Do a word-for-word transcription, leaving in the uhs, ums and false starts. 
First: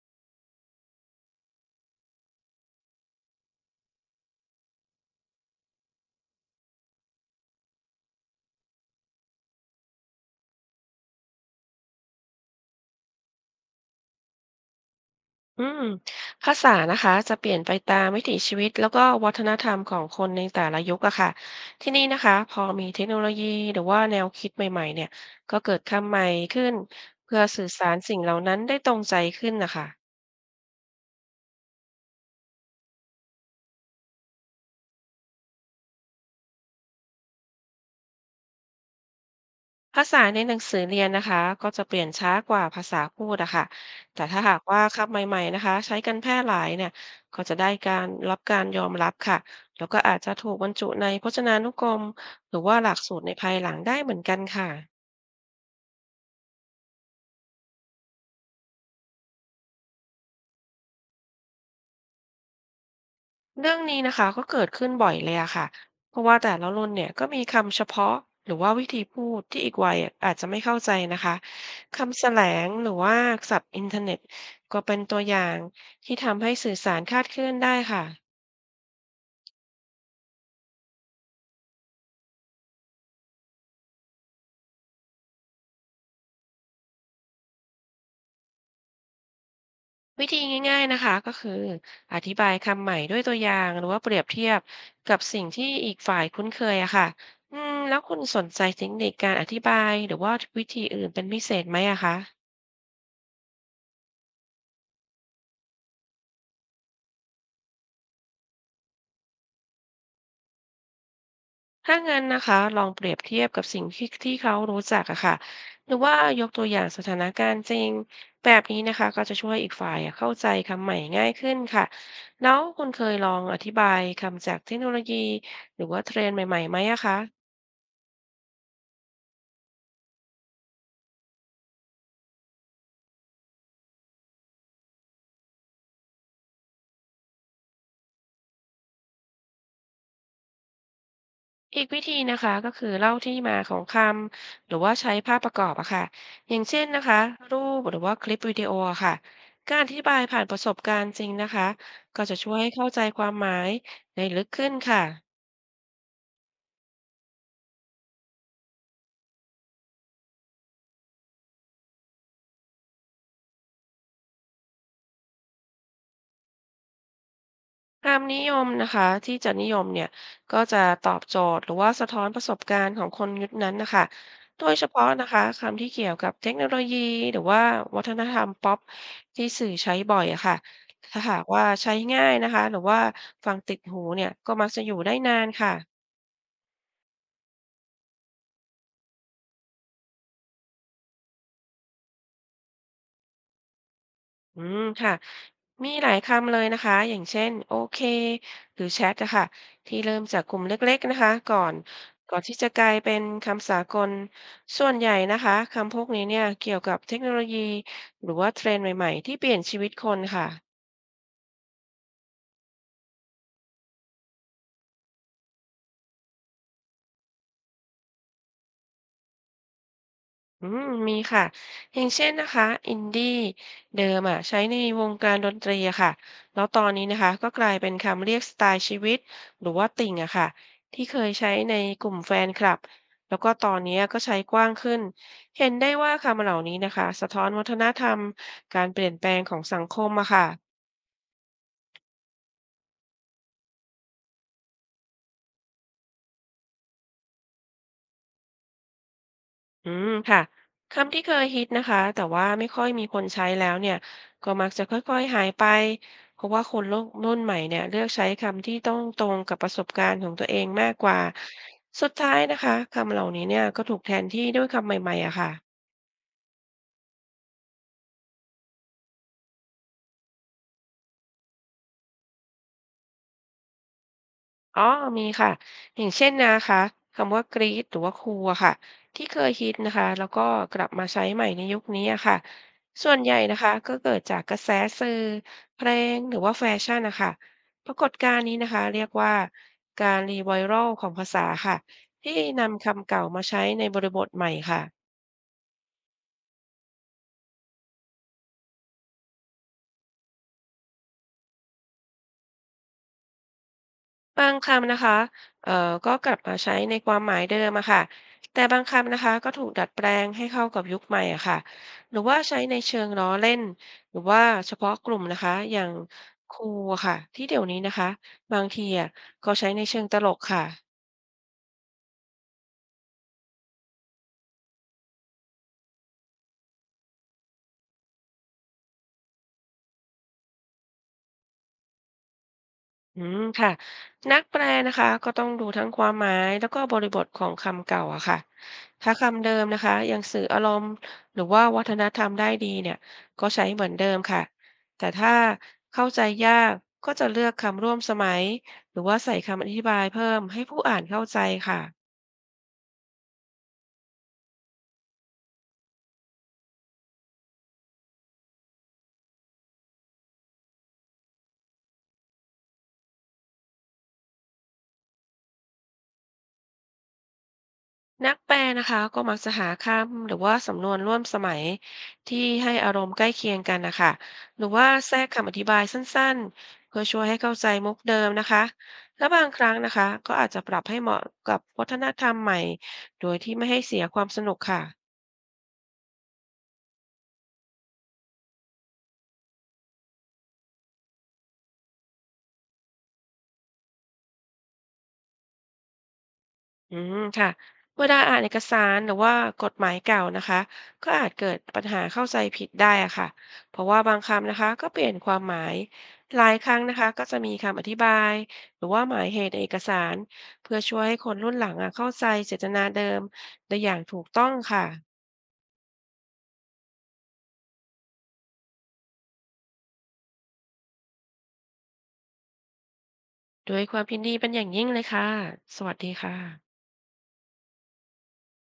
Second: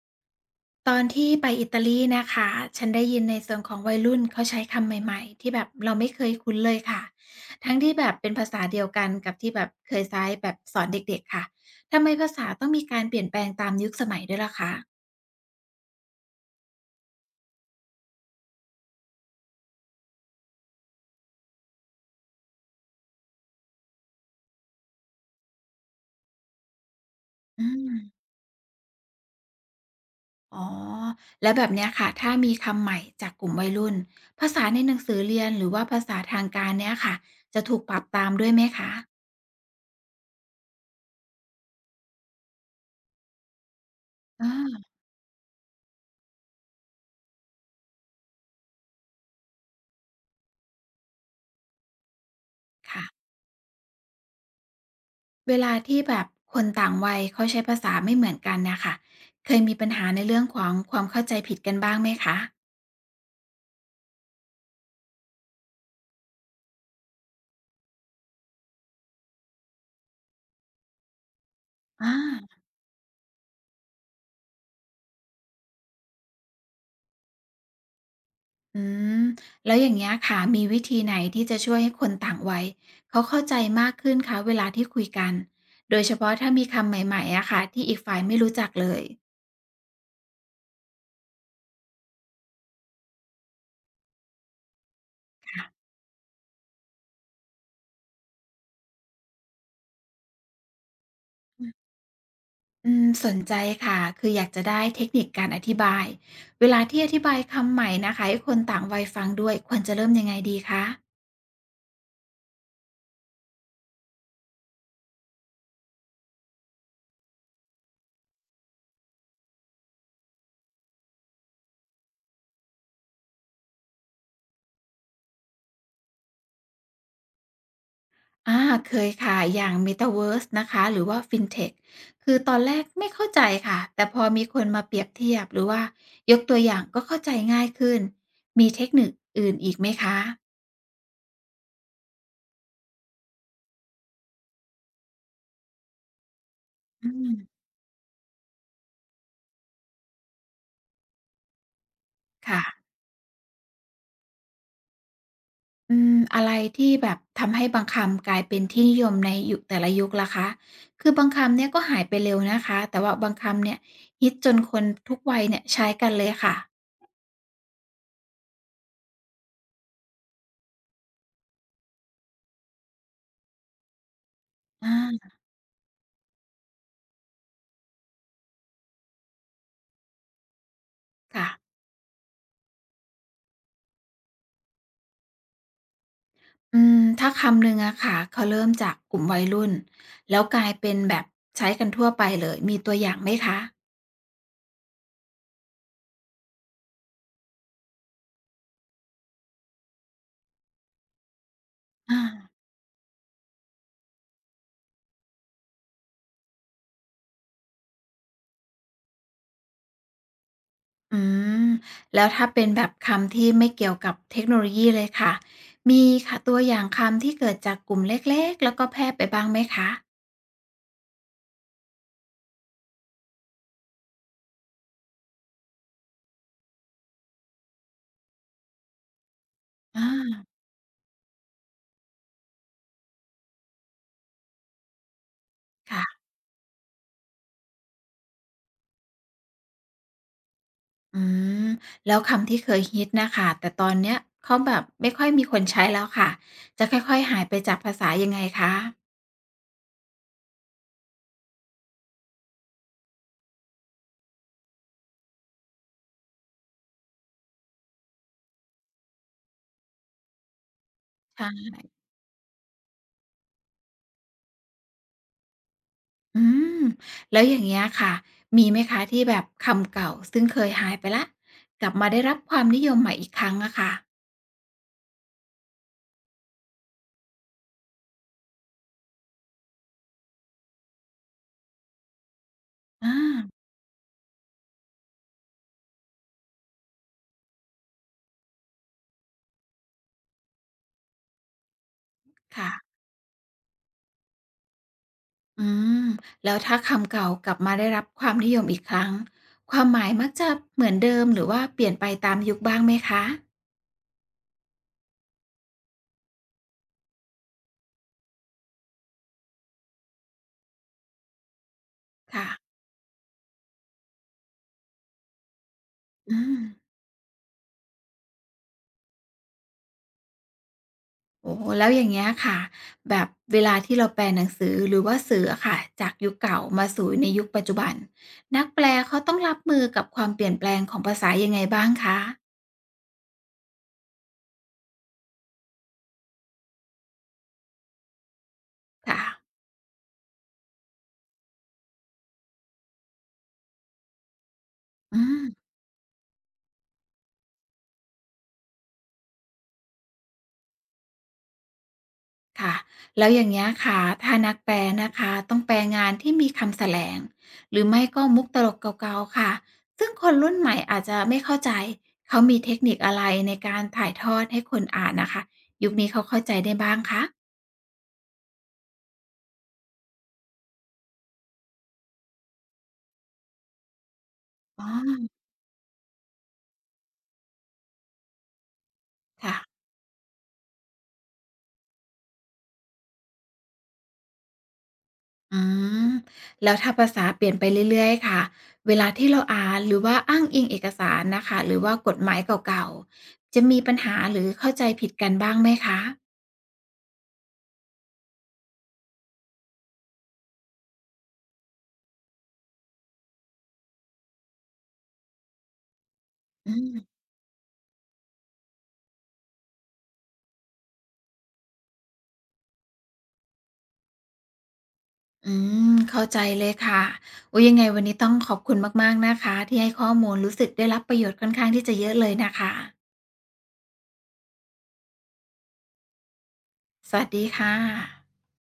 ตอนที่ไปอิตาลีนะคะ ฉันได้ยินในส่วนของวัยรุ่นเขาใช้คำใหม่ๆที่แบบเราไม่เคยคุ้นเลยค่ะ ทั้งที่แบบเป็นภาษาเดียวกันกับที่แบบเคยใช้แบบสอนเด็กๆค่ะ ทำไมภาษาต้องมีการเปลี่ยนแปลงตามยุคสมัยด้วยล่ะคะอืมภาษานะคะจะเปลี่ยนไปตามวิถีชีวิตแล้วก็วัฒนธรรมของคนในแต่ละยุคอะค่ะที่นี่นะคะพอมีเทคโนโลยีหรือว่าแนวคิดใหม่ๆเนี่ยก็เกิดคำใหม่ขึ้นเพื่อสื่อือสามรสิ่งเหล่านั้นได้ตรงใจขึ้นนะคะอ๋อแล้วแบบเนี้ยค่ะ ถ้ามีคำใหม่จากกลุ่มวัยรุ่น ภาษาในหนังสือเรียนหรือว่าภาษาทางการเนี้ยค่ะจะถูกปรับตามด้วยไหมคะภาษาในหนังสือเรียนนะคะก็จะเปลี่ยนช้ากว่าภาษาพูดอะค่ะแต่ถ้าอาหากว่าคำใหม่ๆนะคะใช้กันแพร่หลายเนี่ยก็จะได้การรับการยอมรับค่ะแล้วก็อาจจะถูกบรรจุในพจนานุกรมหรือว่าหลักค่ะ สูตรในภายหลังได้เหมือนกันค่ะ เวลาที่แบบคนต่างวัยเขาใช้ภาษาไม่เหมือนกันน่ะค่ะเคยมีปัญหาในเรื่องของความเข้าใจผิดกันบ้างไหมคะเรื่องนี้นะคะก็เกิดขึ้นบ่อยเลยอะค่ะเพราะว่าแต่ละรุ่นเนี่ยก็มีคำเฉพาะหรือว่าวิธีพูดที่อีกวัยอะอาจจะไม่เข้าใจนะคะอาคำแสลงหรือว่าศัพท์อินเทอร์เน็ตก็เป็นตัวอย่างที่ทำให้สื่อสารคลาดเคลื่อนได้ค่ะอืมแล้วอย่างเงี้ยค่ะมีวิธีไหนที่จะช่วยให้คนต่างวัยเขาเข้าใจมากขึ้นคะเวลาที่คุยกันโดยเฉพาะถ้ามีคำใหม่ๆอะค่ะที่อีกฝ่ายไม่รู้จักเลยวิธีง่ายๆนะคะก็คืออธิบายคำใหม่ด้วยตัวอย่างหรือว่าเปรียบเทียบกับสิ่งที่ค่ะอีกฝ่ายคุ้นเคยอะค่ะอืมแล้วคุณสนใจเทคนิคการอธิบายหรือว่าวิธีอื่นเป็นพิเศษอืมไหมอะคะ อืมสนใจค่ะคืออยากจะได้เทคนิคการอธิบายเวลาที่อธิบายคำใหม่นะคะให้คนต่างวัยฟังด้วยควรจะเริ่มยังไงดีคะ ถ้างั้นนะคะลองเปรียบเทียบกับสิ่งที่ที่เขารู้จักอะค่ะหรือว่ายกตัวอย่างสถานการณ์จริงแบบนี้นะคะก็จะช่วยอีกฝ่ายอะเข้าใจคำใหม่ง่ายขึ้นค่ะแล้วคุณเคยลองอธิบายคำจากเทคโนโลยีหรือว่าเทรนด์ใหม่ๆไหมอะคะอาเคยค่ะอย่าง เมตาเวิร์ส นะคะหรือว่า ฟินเทค คือตอนแรกไม่เข้าใจค่ะแต่พอมีคนมาเปรียบเทียบหรือว่ายกตัวอย่างก็เข้าใจง่ายขึ้นมีเทคนิคอื่นอีกไหมคะอีกวิธีนะคะก็คือเล่าที่มาของคำหรือว่าใช้ภาพประกอบอะค่ะอย่างเช่นนะอืคะมรูปหรือว่าคลิปวิดีโออะค่ะการอธิบายผ่านประสบการณ์จริงนะคะก็จะช่วยค่ะให้เข้าใจความหมายได้ลึกขึ้นค่ะ อืมอะไรที่แบบทำให้บางคำกลายเป็นที่นิยมในยุคแต่ละยุคล่ะคะคือบางคำเนี่ยก็หายไปเร็วนะคะแต่ว่าบางคำเนี่ยฮิตจนคนทุกวัยเนี่ยใช้กันเลยค่ะความนิยมนะคะที่จะนิยมเนี่ยก็จะตอบโจทย์หรือว่าสะท้อนประสบการณ์ของคนยุคนั้นนะคะโดยเฉพาะนะอาคะคำที่เกี่ยวกับเทคโนโลยีหรือว่าวัฒนธรรมป๊อปที่สื่อใช้บ่อยอะค่ะถ้าหากค่ะ ว่าใช้ง่ายนะคะหรือว่าฟังติดหูเนี่ยก็มักจะอยู่ได้นานค่ะ อืมถ้าคำหนึ่งอะค่ะเขาเริ่มจากกลุ่มวัยรุ่นแล้วกลายเป็นแบบใช้กันทั่วไปเลยมีตัวอย่างไหมคะอืมค่ะมีหลายคำเลยนะคะอย่างเช่นโอเคหรือแชทอะค่ะที่เริ่มจากกลุ่มเล็กๆนะคะก่อนอาก่อนที่จะกลายเป็นคำสากลส่วนใหญ่นะคะคำพวกนี้เนี่ยเกี่ยวกับเทคโนโลยีหรือว่าเทรนด์ใหม่ๆที่เปลี่ยนชีวิตคนค่ะ อืมแล้วถ้าเป็นแบบคำที่ไม่เกี่ยวกับเทคโนโลยีเลยค่ะมีค่ะตัวอย่างคำที่เกิดจากกลุ่มเล็กๆแล้วก็แพร่ไปบ้างไหมคะอืมมีค่ะอย่างเช่นนะคะอินดี้เดิมอ่ะใช้ในวงการดนตรีอะค่ะแล้วตอนนี้นะคะก็กลายเป็นคำเรียกสไตล์ชีวิตหรือว่าอาติ่งอะค่ะที่เคยใช้ในกลุ่มแฟนคลับแล้วก็ตอนนี้ก็ใช้กว้างขึ้นเห็นได้ว่าค่ะคำเหล่านี้นะคะสะท้อนวัฒนธรรมการเปลี่ยนแปลงของสังคมอะค่ะ อืมแล้วคำที่เคยฮิตน่ะค่ะแต่ตอนเนี้ยเขาแบบไม่ค่อยมีคนใช้แล้วค่ะจะค่อยๆหายไปจากภาษายังไงคะอืมค่ะคำที่เคยฮิตนะคะแต่ว่าไม่ค่อยมีคนใช้แล้วเนี่ยก็มักจะค่อยๆหายไปเพราะว่าคนโลกรุ่นใหม่เนี่ยเลือกใช้คำที่ต้องตรงกับประสบการณ์ของตัวเองมากกว่าใช่ สุดท้ายนะคะคำเหล่านี้เนี่ยก็ถูกแทนที่ด้วยคำใหม่ๆอะค่ะ อืมแล้วอย่างเงี้ยค่ะมีไหมคะที่แบบคำเก่าซึ่งเคยหายไปละกลับมาได้รับความนิยมใหม่อีกครั้งอะค่ะอ๋อมีค่ะอย่างเช่นนะคะคำว่ากรีดหรือว่าครูลอะค่ะที่เคยฮิตนะคะแล้วก็กลับมาใช้ใหม่ในยุคนี้อะค่ะส่อาวนใหญ่นะคะก็เกิดจากกระแสสื่อเพลงหรือว่าแฟชั่นนะคะปรากฏการณ์นี้นะคะเรียกว่าการรีไวรัลของภาษาค่ะที่ค่ะนำคำเก่ามาใช้ในบริบทใหม่ค่ะ อืมแล้วถ้าคำเก่ากลับมาได้รับความนิยมอีกครั้งความหมายมักจะเหมือนเดิมหรือว่าเปลี่ยนไปตามยุคบ้างไหมคะบางคำนะคะเอ่อก็กลับมาใช้ในความหมายเดิมอะค่ะแต่บางคำนะคะก็ถูกดัดแปลงให้เข้ากับยุคใหม่อะค่ะหรือว่าค่ะใช้ในเชิงล้อเล่น หรือว่าเฉพาะกลุ่มนะคะอย่างอืคมรูอะค่ะที่เดี๋ยวนี้นะคะบางทีอะก็ใช้ในเชิงตลกค่ะ โอ้โฮแล้วอย่างเงี้ยค่ะแบบเวลาที่เราแปลหนังสือหรือว่าสื่ออะค่ะจากยุคเก่ามาสู่ในยุคปัจจุบันนักแปลเขาต้องรับมือกับความเปลี่ยนแปลงของภาษายังไงบ้างคะ อืมค่ะนักแปลนะคะก็ต้องดูทั้งความหมายแล้วก็บริบทของคำเก่าอะค่ะถ้าค่ะ คำเดิมนะคะยังสื่ออารมณ์หรือว่าวัฒนธรรมได้ดีเนี่ยก็ใช้เหมือนเดิมค่ะแต่อืถ้ามเข้าใจยากก็จะเลือกคำร่วมสมัยหรือว่าใส่คำอธิบายเพิ่มให้ผู้อ่านเข้าใจค่ะ ค่ะแล้วอย่างเงี้ยค่ะ ถ้านักแปลนะคะ ต้องแปลงานที่มีคำแสลง หรือไม่ก็มุกตลกเก่าๆค่ะ ซึ่งคนรุ่นใหม่อาจจะไม่เข้าใจ เขามีเทคนิคอะไรในการถ่ายทอดให้คนอ่านนะคะยุคนี้เขาเข้าใจได้บ้างคะนักแปลนะคะก็มักจะหาคำหรือว่าสำนวนร่วมสมัยที่ให้อารมณ์ใกล้เคียงกันนะคะหรืออ๋ว่าแทรกอคำอธิบายสั้นๆเพื่อช่วยให้เข้าใจมุกเดิมนะคะและบางค่ะ ครั้งนะคะก็อาจจะปรับให้เหมาะกับวัฒนธรรมใหม่โดยที่ไม่ให้เสียความสนุกค่ะ อืมแล้วถ้าภาษาเปลี่ยนไปเรื่อยๆค่ะเวลาที่เราอ่านหรือว่าอ้างอิงเอกสารนะคะหรือว่ากฎหมายเก่าๆจะมีปัญหาหรือเข้าใจผิดกันบ้างไหมคะอืมค่ะเวลาอ่านเอกสารหรือว่ากฎหมายเก่านะคะก็อาจเกิดปัญหาเข้าใจผิดได้อะค่ะเพราะว่าบางคำนะคะก็เปลี่ยนความหมายหลายคอืรั้งนะม คะก็จะมีคำอธิบายหรือว่าหมายเหตุในเอกสารเพื่อช่วยให้คนรุ่นหลังอะเข้าใจเจตนาเดิมได้อย่างถูกต้องค่ะอืมเข้าใจเลยค่ะโอุยยังไงวันนี้ต้องขอบคุณมากๆนะคะที่ให้ข้อมูลรู้สึกได้รับประโยชน์ค่อนข้างที่จะเยอะเลยนะคะด้วยความยินดีเป็นอย่างยิ่งเลยค่ะสวัสดีค่ะสวัสดีค่ะ